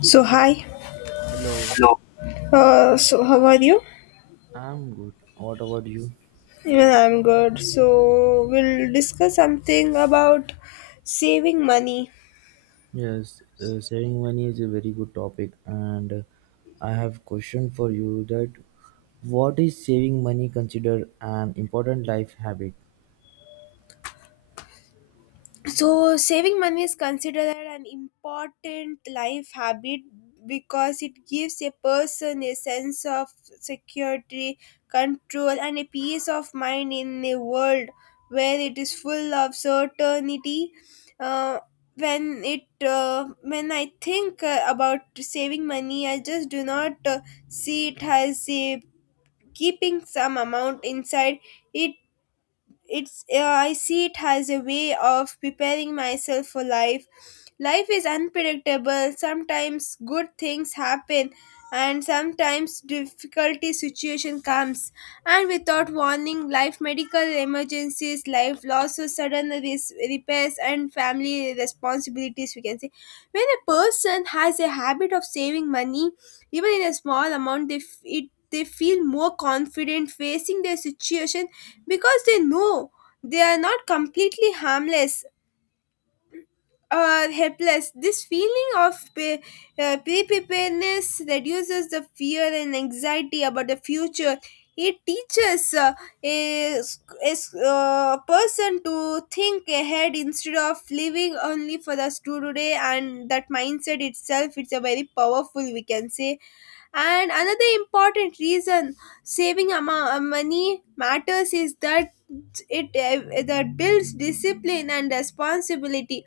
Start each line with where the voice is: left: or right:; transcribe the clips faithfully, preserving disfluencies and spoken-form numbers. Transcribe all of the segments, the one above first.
left: So hi.
right: Hello.
left: Uh, so how are you?
right: I'm good. What about you?
left: Even I'm good. So we'll discuss something about saving money.
right: Yes, uh, saving money is a very good topic, and uh, I have question for you that what is saving money considered an important life habit?
left: So, saving money is considered an important life habit because it gives a person a sense of security, control, and a peace of mind in a world where it is full of certainty. Uh, when it uh, when I think uh, about saving money, I just do not uh, see it as a keeping some amount inside. It it's uh, I see it as a way of preparing myself for life. Life is unpredictable. Sometimes good things happen and sometimes difficulty situation comes and without warning, life medical emergencies, life losses, sudden res- repairs, and family responsibilities, we can say. When a person has a habit of saving money, even in a small amount, they f- it they feel more confident facing their situation because they know they are not completely harmless or helpless. This feeling of pre preparedness reduces the fear and anxiety about the future. It teaches uh, a uh, person to think ahead instead of living only for the today, and that mindset itself it's a very powerful, we can say. And another important reason saving ama- uh, money matters is that it uh, that builds discipline and responsibility.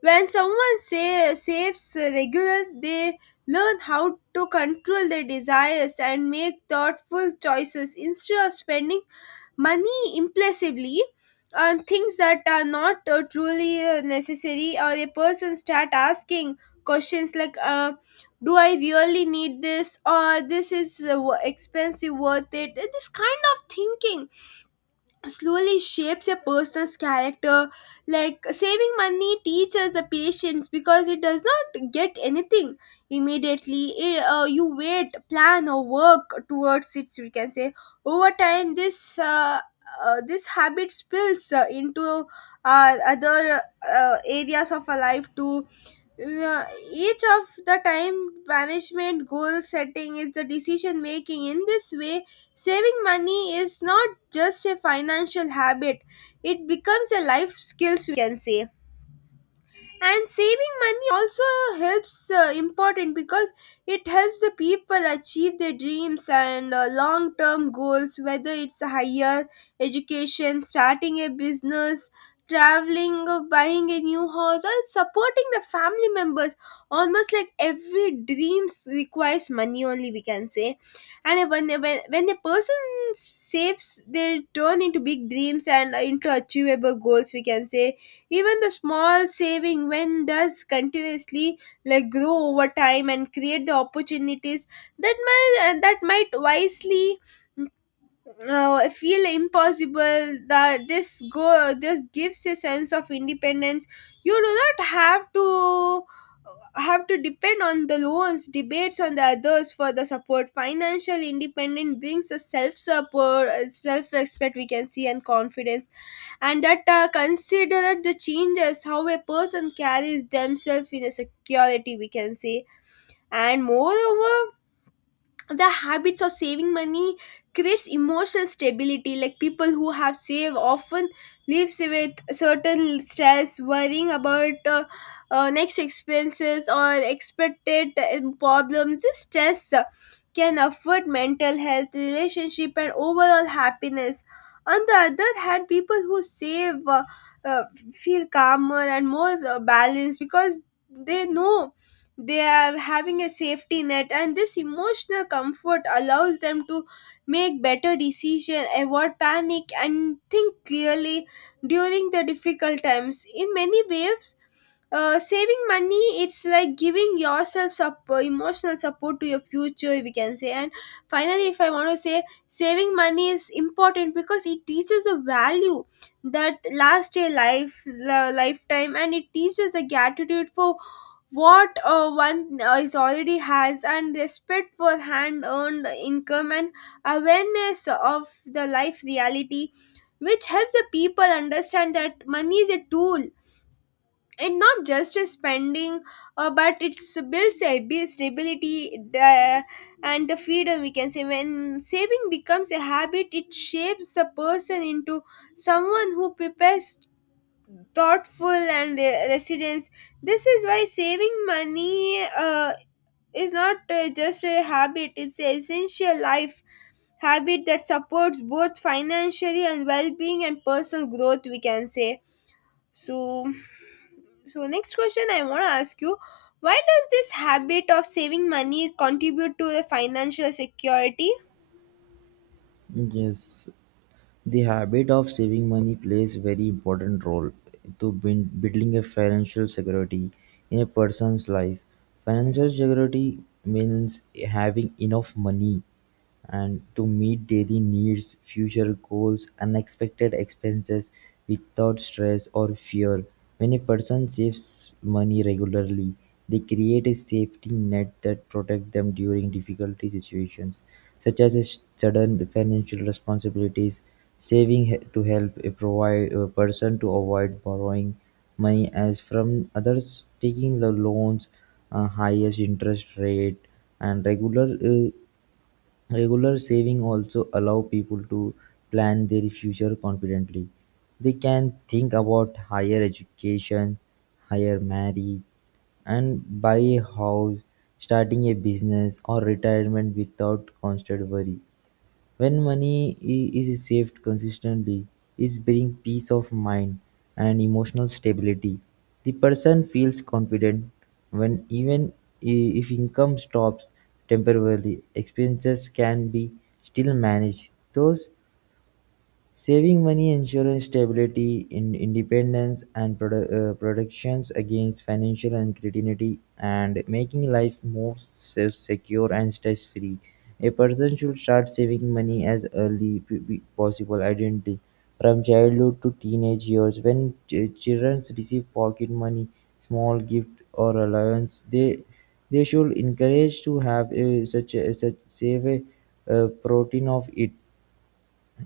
left: When someone say, saves regular, they learn how to control their desires and make thoughtful choices instead of spending money impulsively on things that are not uh, truly uh, necessary. Or a person start asking questions like uh, do I really need this, or this is uh, wo- expensive worth it? This kind of thinking slowly shapes a person's character. Like, saving money teaches the patience because it does not get anything immediately. It, uh, you wait, plan, or work towards it, we can say. Over time, this uh, uh, this habit spills uh, into uh, other uh, areas of our life too. uh, each of the time management, goal setting is the decision making. In this way, saving money is not just a financial habit, it becomes a life skills, we can say. And saving money also helps uh, important because it helps the people achieve their dreams and uh, long term goals, whether it's a higher education, starting a business, traveling, or buying a new house, or supporting the family members. Almost like every dreams requires money only, we can say. And when when, when a person saves, they turn into big dreams and into achievable goals, we can say. Even the small saving, when does continuously, like grow over time and create the opportunities that might uh, that might wisely uh, feel impossible. That this go this gives a sense of independence. You do not have to uh, have to depend on the loans, debates on the others for the support. Financial independence brings a self support, self respect, we can see, and confidence. And that uh, considered the changes how a person carries themselves in a security, we can say. And moreover, the habits of saving money creates emotional stability. Like, people who have saved often lives with certain stress worrying about uh, uh, next expenses or expected uh, problems. This stress uh, can affect mental health, relationship, and overall happiness. On the other hand, people who save uh, uh, feel calmer and more uh, balanced because they know they are having a safety net, and this emotional comfort allows them to make better decisions, avoid panic, and think clearly during the difficult times. In many ways, uh, saving money it's like giving yourself support, emotional support to your future, we can say. And finally, if I want to say, saving money is important because it teaches a value that lasts a life la- lifetime, and it teaches a gratitude for what uh, one uh, is already has, and respect for hand earned income, and awareness of the life reality, which help the people understand that money is a tool and not just a spending. Uh, but it builds a abi- stability uh, and the freedom, we can say. When saving becomes a habit, it shapes the person into someone who prepares thoughtful and uh, resilience. This is why saving money uh, is not uh, just a habit, it's an essential life habit that supports both financially and well being and personal growth, we can say. So, so next question I want to ask you, why does this habit of saving money contribute to the financial security?
right: Yes, the habit of saving money plays very important role to buin- building a financial security in a person's life. Financial security means having enough money and to meet daily needs, future goals, unexpected expenses without stress or fear. When a person saves money regularly, they create a safety net that protects them during difficult situations such as his sudden financial responsibilities, saving he- to help a, provide, a person to avoid borrowing money as from others, taking the loans, uh, highest interest rate, and regular uh, Regular saving also allow people to plan their future confidently. They can think about higher education, higher marriage, and buy a house, starting a business or retirement without constant worry. When money i- is saved consistently, it brings peace of mind and emotional stability. The person feels confident when even i- if income stops temporarily, expenses can be still managed. Those saving money ensures stability, in independence, and prote- uh, protections against financial uncertainty, and making life more se- secure and stress-free. A person should start saving money as early p- p- possible, identity from childhood to teenage years. When ch- children receive pocket money, small gift or allowance, they they should encourage to have a, such a, such save a, uh, protein of it.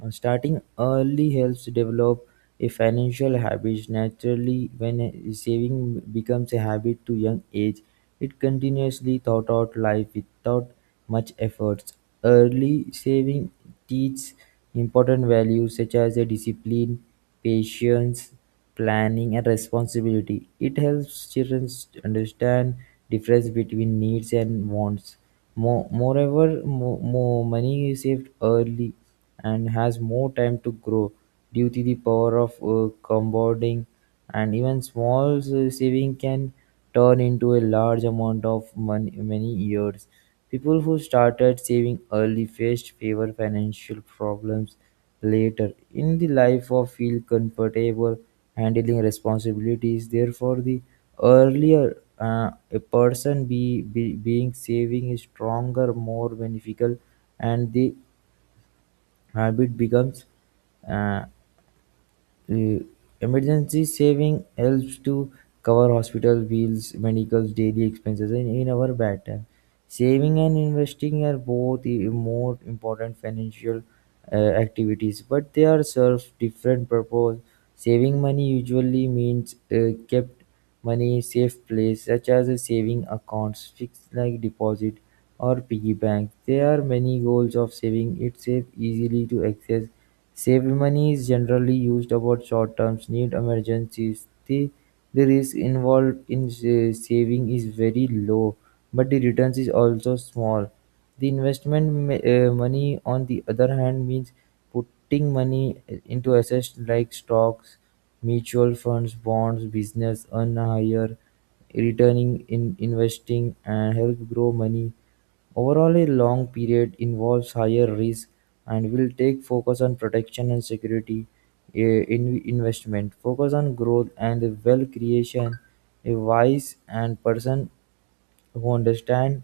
right: uh, Starting early helps develop a financial habit naturally when a- saving becomes a habit to young age. It continuously thought out life without much efforts. Early saving teaches important values such as a discipline, patience, planning and responsibility. It helps children understand difference between needs and wants. More, moreover, more, more money is saved early and has more time to grow due to the power of uh, compounding, and even small uh, saving can turn into a large amount of money many years. People who started saving early faced fewer financial problems later in the life or feel comfortable handling responsibilities. Therefore the earlier uh, a person be be being saving is stronger, more beneficial, and the habit becomes uh, uh, emergency saving helps to cover hospital bills, medicals, daily expenses and in our bad time. Saving and investing are both i- more important financial uh, activities, but they are serve different purpose. Saving money usually means uh, kept money safe place such as a saving accounts, fixed like deposit, or piggy bank. There are many goals of saving. It's safe, easily to access. Saved money is generally used about short terms need, emergencies. The, the risk involved in sa- saving is very low, but the returns is also small. The investment ma- uh, money, on the other hand, means putting money into assets like stocks, mutual funds, bonds, business earn a higher returning in investing and help grow money overall, a long period involves higher risk and will take focus on protection and security eh, in investment, focus on growth and the wealth creation. A wise and person who understand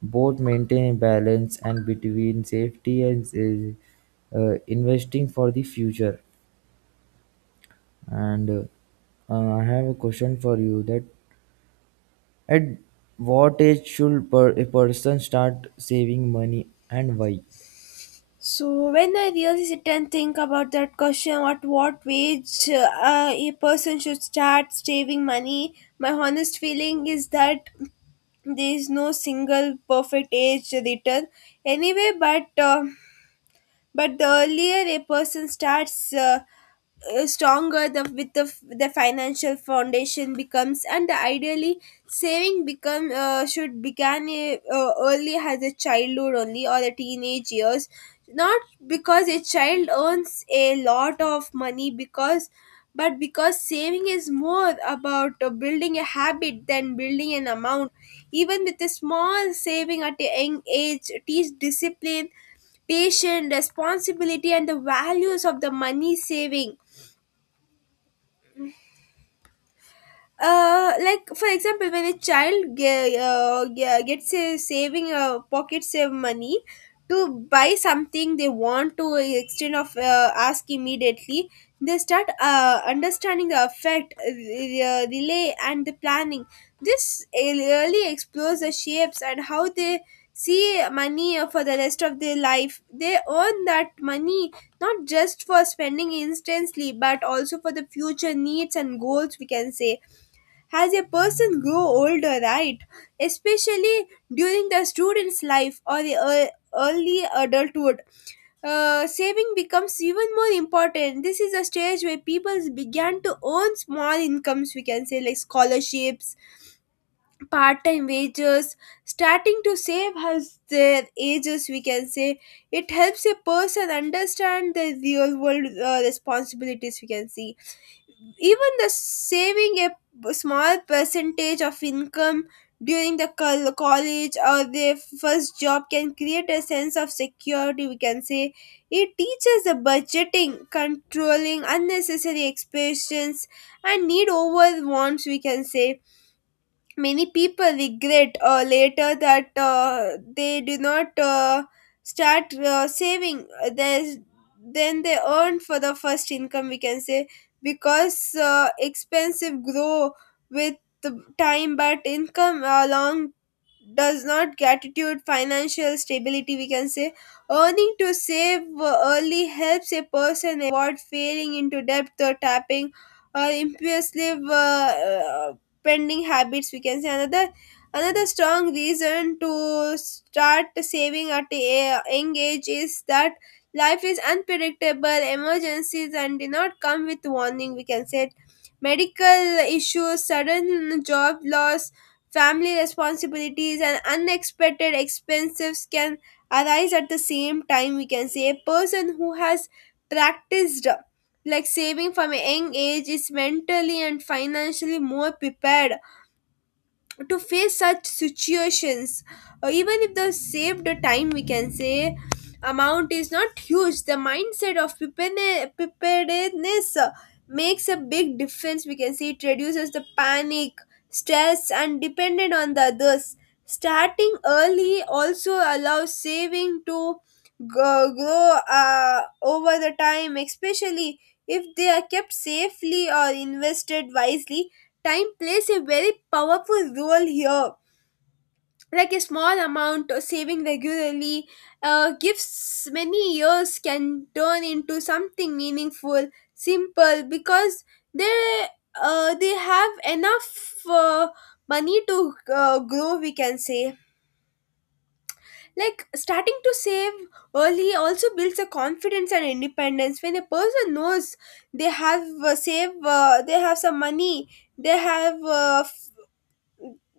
right: both maintain balance and between safety and is, uh, investing for the future. And uh, uh, I have a question for you that at what age should per, a person start saving money and why?
left: So when I really sit and think about that question, at what wage uh, a person should start saving money, my honest feeling is that there is no single perfect age to return anyway. But uh, but the earlier a person starts uh, uh, stronger the with the, the financial foundation becomes. And ideally, saving become uh, should begin uh, uh, early as a childhood only or the teenage years, not because a child earns a lot of money because, but because saving is more about uh, building a habit than building an amount. Even with a small saving at a young age teach discipline, patient, responsibility, and the values of the money saving. Uh like, for example, when a child ge- uh, ge- gets a saving uh, pocket save money to buy something they want, to extend of uh, ask immediately, they start uh, understanding the effect uh, the uh, relay and the planning. This really explores the shapes and how they see money for the rest of their life. They earn that money not just for spending instantly, but also for the future needs and goals, we can say. As a person grow older, right, especially during the student's life or the ear- early adulthood, uh, saving becomes even more important. This is a stage where people began to earn small incomes, we can say, like scholarships, part-time wages, starting to save as their ages, we can say. It helps a person understand the real world uh, responsibilities, we can see. Even the saving a p- small percentage of income during the col- college or their first job can create a sense of security, we can say. It teaches the budgeting, controlling unnecessary expenses, and need over wants, we can say. Many people regret uh, later that uh, they do not uh, start uh, saving there's, then they earn for the first income, we can say, because uh, expensive grow with the time, but income along does not gratitude financial stability, we can say. Earning to save uh, early helps a person avoid falling into debt or tapping or impulsive uh, spending habits, we can say. Another another strong reason to start saving at a young age is that life is unpredictable. Emergencies and do not come with warning, we can say. Medical issues, sudden job loss, family responsibilities, and unexpected expenses can arise at the same time, we can say. A person who has practiced like saving from a young age is mentally and financially more prepared to face such situations. Or even if the saved time, we can say, amount is not huge, the mindset of preparene- preparedness uh, makes a big difference, we can say. It reduces the panic, stress, and dependent on the others. Starting early also allows saving to go, grow uh, over the time, especially if they are kept safely or invested wisely. Time plays a very powerful role here. Like a small amount of saving regularly uh, gives many years can turn into something meaningful, simple because they uh, they have enough uh, money to uh, grow, we can say. Like, starting to save early also builds a confidence and independence. When a person knows they have uh, save uh, they have some money, they have uh,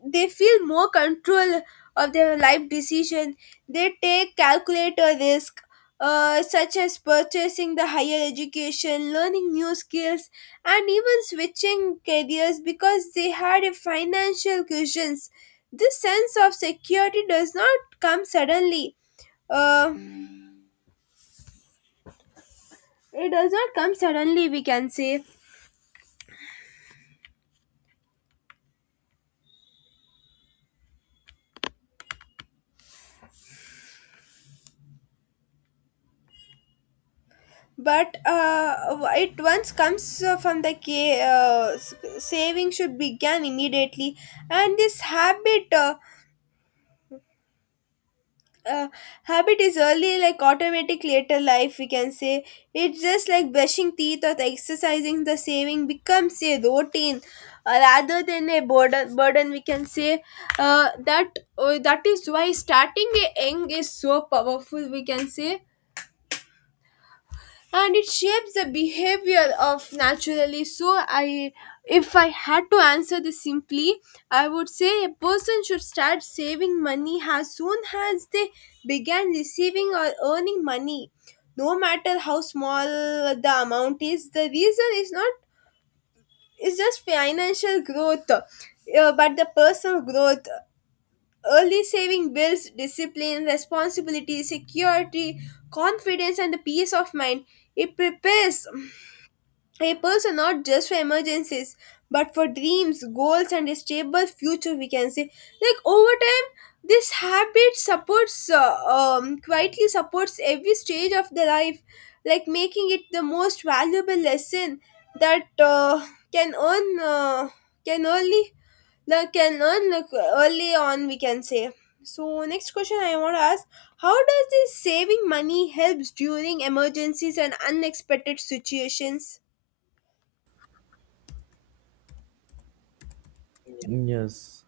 left: they feel more control of their life decision, they take calculator risk, uh, such as purchasing the higher education, learning new skills, and even switching careers because they had a financial cushions. This sense of security does not come suddenly, uh, it does not come suddenly, we can say, but uh, it once comes uh, from the ca- uh, s- saving should begin immediately, and this habit uh, uh, habit is early like automatic later life, we can say. It's just like brushing teeth or exercising. The saving becomes a routine uh, rather than a burden burden, we can say. uh, that uh, that is why starting a young is so powerful, we can say, and it shapes the behavior of naturally. So i if i had to answer this simply, I would say a person should start saving money as soon as they began receiving or earning money, no matter how small the amount is. The reason is not is just financial growth, uh, but the personal growth. Early saving builds discipline, responsibility, security, confidence, and the peace of mind. It prepares a person not just for emergencies, but for dreams, goals, and a stable future, we can say. Like, over time, this habit supports uh, um, quietly supports every stage of the life, like making it the most valuable lesson that uh, can earn uh, can only like can earn, like, early on, we can say. So next question I want to ask, how does this saving money helps during emergencies and unexpected situations?
right: Yes,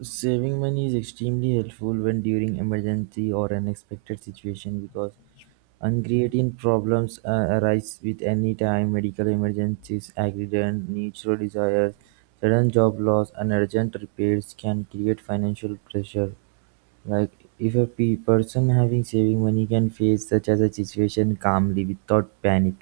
right: saving money is extremely helpful when during emergency or unexpected situation because uncreating problems uh, arise with any time medical emergencies, accident, natural disasters, sudden job loss, and urgent repairs can create financial pressure. Like if a pe- person having saving money can face such as a situation calmly without panic.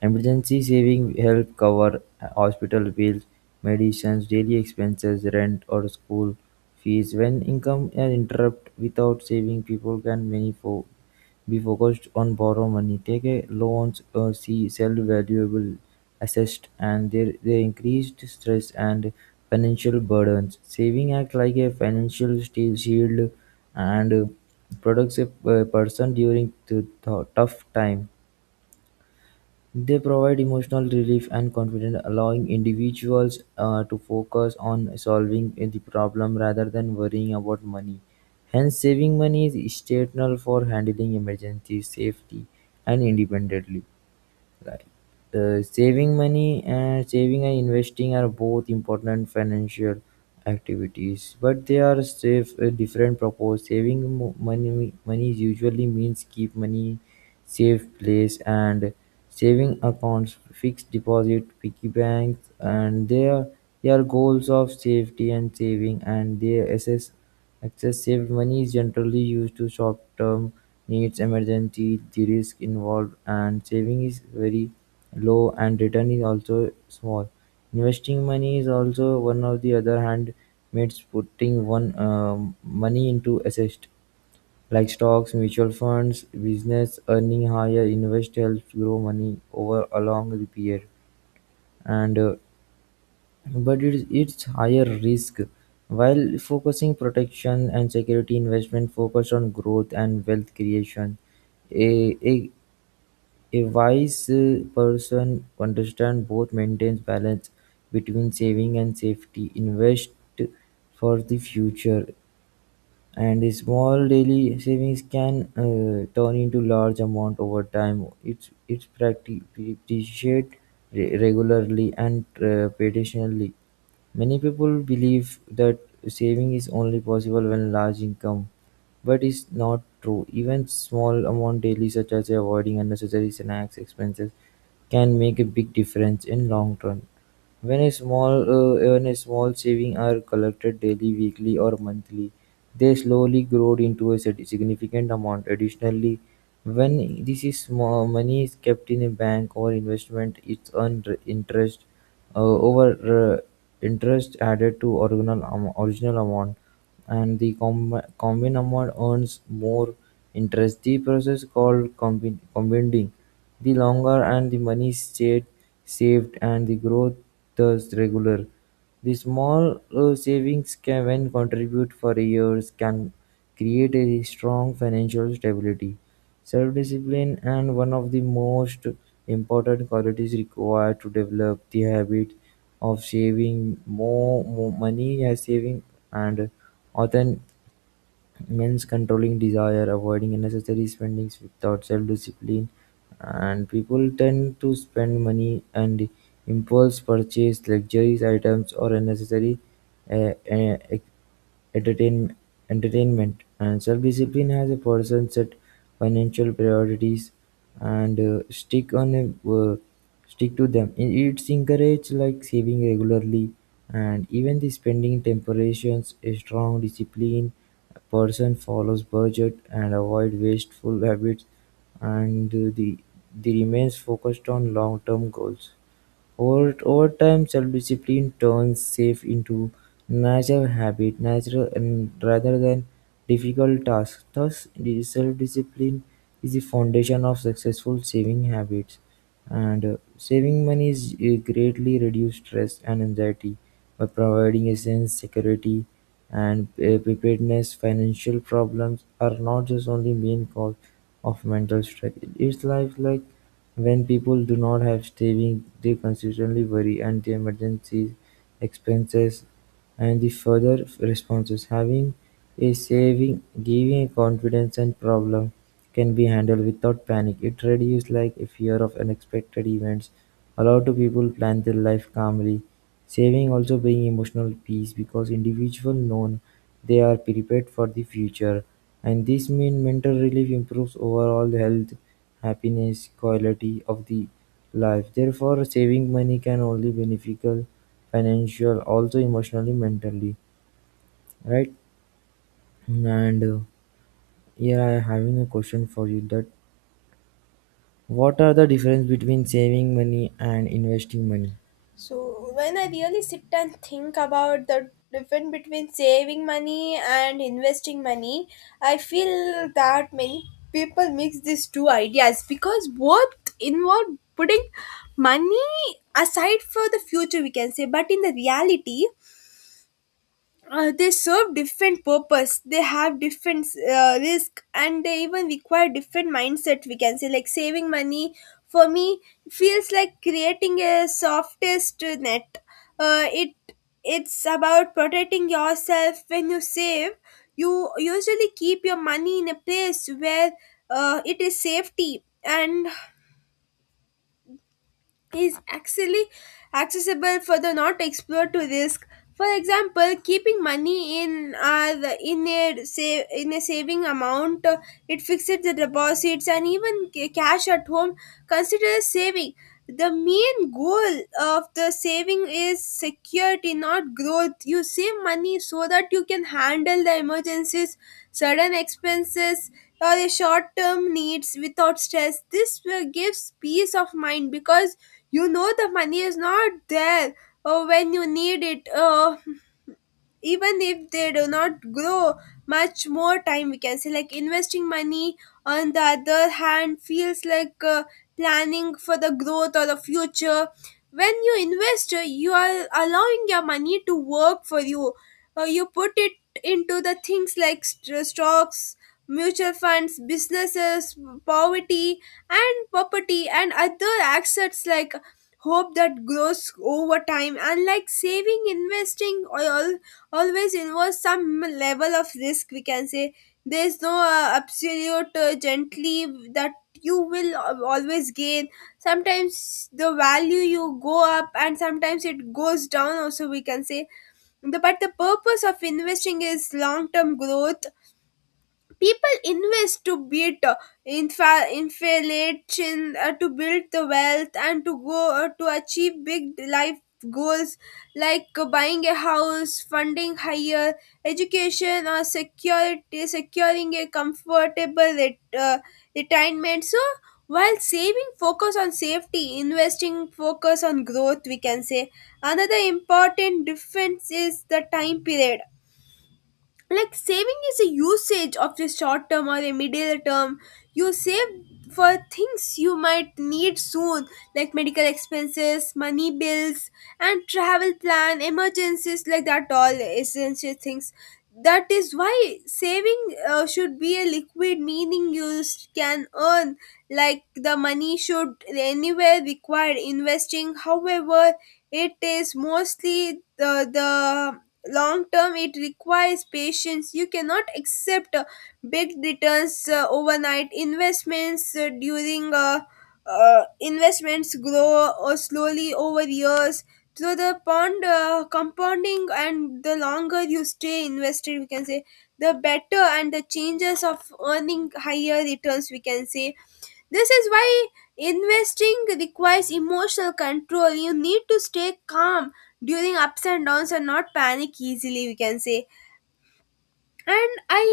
right: Emergency saving help cover uh, hospital bills, medicines, daily expenses, rent or school fees. When income is interrupt without saving, people can many fo- be focused on borrow money, take a loans, uh, see sell valuable assets, and they they increased stress and financial burdens. Saving act like a financial steel shield, and uh, protects a uh, person during the th- tough time. They provide emotional relief and confidence, allowing individuals uh, to focus on solving the problem rather than worrying about money. Hence, saving money is essential for handling emergencies safety and independently. Right. Uh, saving money and saving and investing are both important financial activities, but they are safe a different purpose. Saving mo- money money usually means keep money safe place and saving accounts, fixed deposit, piggy banks, and their their goals of safety and saving and their assets. Excessive money is generally used to short-term needs, emergency, the risk involved and saving is very low and return is also small. Investing money is also one of the other hand means putting one um, money into assets like stocks, mutual funds, business, earning higher, invest helps grow money over a long period. And uh, but it's it's higher risk. While focusing protection and security investment focus on growth and wealth creation, a, a, a wise uh, person understand both maintains balance between saving and safety, invest for the future, and the small daily savings can uh, turn into large amount over time. It's it's practi- appreciate re- regularly and uh, patiently. Many people believe that saving is only possible when large income, but it's not true. Even small amount daily such as avoiding unnecessary snacks expenses can make a big difference in long run. When a small uh, when a small saving are collected daily, weekly or monthly, they slowly grow into a sig- significant amount. Additionally, when this is small money is kept in a bank or investment, it's earned interest, uh, over uh, interest added to original am- original amount, and the com- combined amount earns more interest. The process called combi- compounding. The longer and the money stayed saved and the growth thus regular. The small uh, savings can when contribute for years can create a strong financial stability, self-discipline and one of the most important qualities required to develop the habit of saving more, more money as saving and often means controlling desire, avoiding unnecessary spendings without self discipline, and people tend to spend money and impulse purchase luxurious items or unnecessary uh, uh, Entertain, entertainment, and self-discipline has a person set financial priorities and uh, stick on a, uh, stick to them. It It's encouraged like saving regularly and even the spending temperations. A strong discipline person follows budget and avoid wasteful habits and uh, the, the remains focused on long-term goals. Over over time, self-discipline turns safe into natural habit natural and rather than difficult tasks. Thus, the self-discipline is the foundation of successful saving habits. And uh, saving money is uh, greatly reduce stress and anxiety by providing a sense security and uh, preparedness. Financial problems are not just only main cause of mental stress. It's life like when people do not have savings they constantly worry and the emergency expenses and the further responses. Having a saving giving a confidence and problem can be handled without panic. It reduces like a fear of unexpected events, allow to people plan their life calmly. Saving also bring emotional peace because individual known they are prepared for the future, and this mean mental relief improves overall health, happiness, quality of the life. Therefore, saving money can only beneficial financial, also emotionally, mentally, right? And uh, yeah, I having a question for you that what are the difference between saving money and investing money?
left: So when I really sit and think about the difference between saving money and investing money, I feel that many people mix these two ideas because both involve putting money aside for the future, we can say, but in the reality, uh, they serve different purpose, they have different uh, risk, and they even require different mindset, we can say. Like saving money, for me, feels like creating a softest net. Uh, it it's about protecting yourself. When you save, you usually keep your money in a place where uh, it is safety and is actually accessible for the not explored to risk. For example, keeping money in uh, the- in a save, in a saving amount, uh, it fixes the deposits, and even ca- cash at home considers saving. The main goal of the saving is security, not growth. You save money so that you can handle the emergencies, sudden expenses, or the short term needs without stress. This will gives peace of mind because you know the money is not there uh, when you need it. Uh, even if they do not grow much more time, we can say. Like investing money, on the other hand, feels like uh, planning for the growth or the future. When you invest, uh, you are allowing your money to work for you. Uh, you put it into the things like st- uh, stocks, mutual funds, businesses, poverty and property, and other assets, like hope that grows over time. Unlike saving, investing or all always involves some level of risk, we can say. There's no uh, absolute uh, gently that you will al- always gain. Sometimes the value you go up, and sometimes it goes down also, we can say. The, but the purpose of investing is long term growth. People invest to beat uh, infa- inflation, uh, to build the wealth, and to go uh, to achieve big life goals, like uh, buying a house, funding higher education, or security securing a comfortable ret- uh, retirement. So while saving focus on safety, investing focus on growth, we can say. Another important difference is the time period. Like saving is a usage of the short term or the middle term. You save for things you might need soon, like medical expenses, money bills, and travel plan emergencies, like that all essential things. That is why saving uh, should be a liquid, meaning you s- can earn, like the money should anywhere required. Investing, however, it is mostly the the long term. It requires patience. You cannot accept uh, big returns uh, overnight. Investments, uh, during uh, uh, investments grow or slowly over years through the pond uh, compounding, and the longer you stay invested, we can say, the better and the chances of earning higher returns, we can say. This is why investing requires emotional control. You need to stay calm during ups and downs and not panic easily, we can say. and i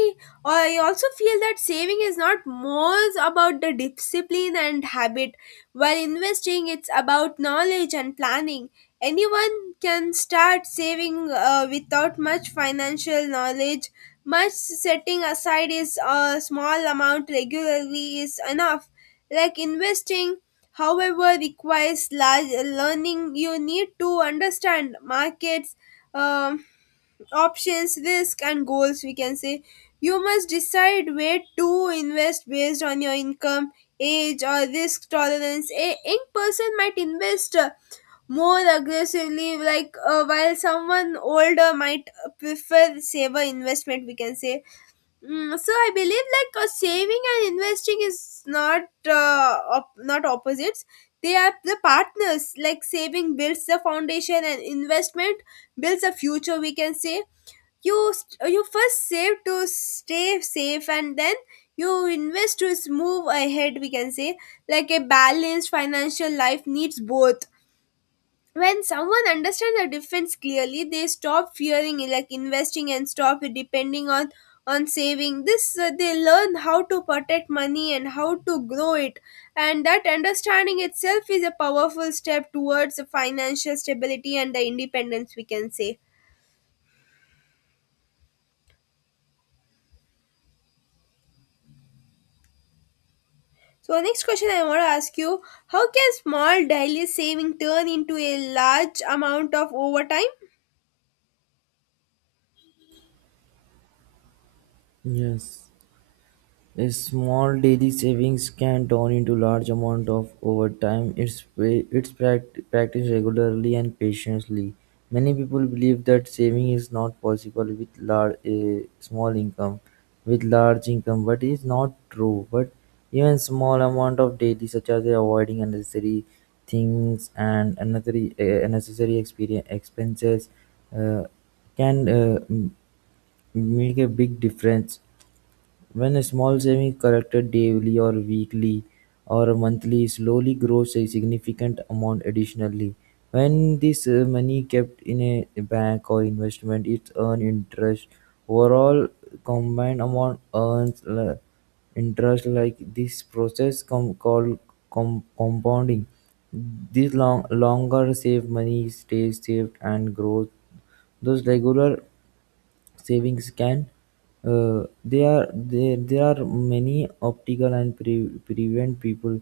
left: i also feel that saving is not more about the discipline and habit, while investing it's about knowledge and planning. Anyone can start saving uh, without much financial knowledge. Much setting aside is a small amount regularly is enough. Like investing, however, requires large learning. You need to understand markets, um, options, risk, and goals, we can say. You must decide where to invest based on your income, age, or risk tolerance. A young person might invest uh, more aggressively, like, uh, while someone older might uh, prefer saver investment, we can say. Mm, so I believe, like, uh, saving and investing is not uh, op- not opposites. They are the partners. Like saving builds the foundation, and investment builds a future, we can say. You st- uh, you first save to stay safe, and then you invest to s- move ahead, we can say. Like a balanced financial life needs both. When someone understands the difference clearly, they stop fearing like investing and stop depending on on saving. This uh, they learn how to protect money and how to grow it, and that understanding itself is a powerful step towards financial stability and the independence, we can say. So, our next question I want to ask you, how can small daily saving turn into a large amount of overtime?
right: Yes. A small daily savings can turn into large amount of over time. It's pa- it's prac- Practiced regularly and patiently. Many people believe that saving is not possible with large a small income, with large income, but it's not true. But even small amount of daily, such as avoiding unnecessary things and unnecessary uh, unnecessary experience expenses, uh, can uh, m- make a big difference when a small saving collected daily or weekly or monthly slowly grows a significant amount additionally. When this uh, money kept in a bank or investment, it earns interest. Overall, combined amount earns uh, interest like this process com- called com- compounding. This long- longer saved money stays saved and grows. Those regular savings can. Uh, there are there, there are many optical and pre- prevent people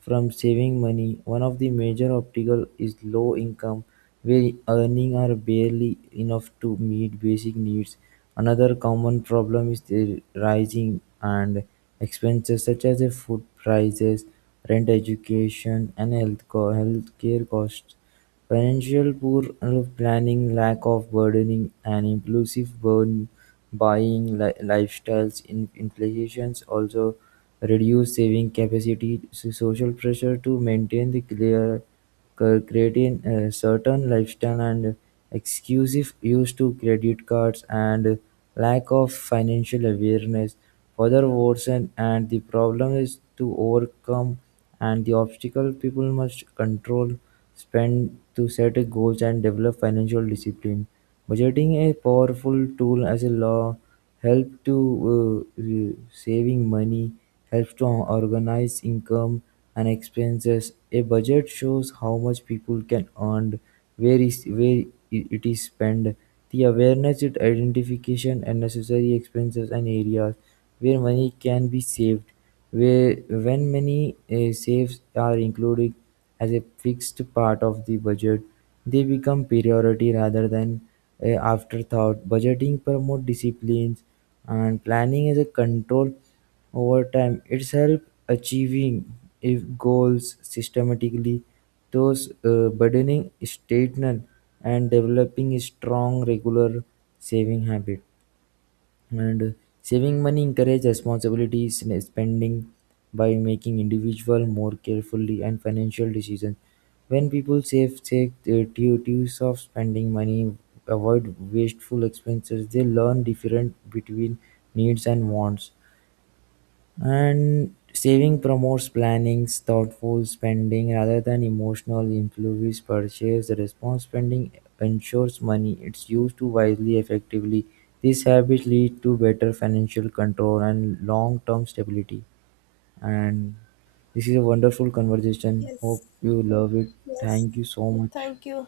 right: from saving money. One of the major optical is low income, where earning are barely enough to meet basic needs. Another common problem is the rising and expenses such as the food prices, rent, education, and health co- healthcare costs. Financial poor planning, lack of burdening and impulsive burn buying lifestyle inflations also reduce saving capacity. So social pressure to maintain the clear cur- creating a certain lifestyle and exclusive use to credit cards and lack of financial awareness further worsen and the problem is to overcome and the obstacle people must control spend to set a goals and develop financial discipline. Budgeting a powerful tool as a law help to uh, uh, saving money, helps to organize income and expenses. A budget shows how much people can earn, where is where i- it is spent. The awareness, it identification and necessary expenses and areas where money can be saved where when many uh, saves are included as a fixed part of the budget, they become priority rather than a afterthought. Budgeting promotes disciplines and planning as a control over time. It's help achieving if goals systematically. Those uh, burdening statement and developing a strong regular saving habit. And saving money encourages responsibility sn- spending by making individual more carefully and financial decisions. When people save, take the duties of spending money, avoid wasteful expenses, they learn different between needs and wants. And saving promotes planning, thoughtful spending rather than emotional impulsive purchase. The response spending ensures money it's used to wisely, effectively. These habits lead to better financial control and long-term stability. And this is a wonderful conversation.
left: Yes,
right: Hope you love it.
left: yes.
right: Thank you so much.
left: Thank you.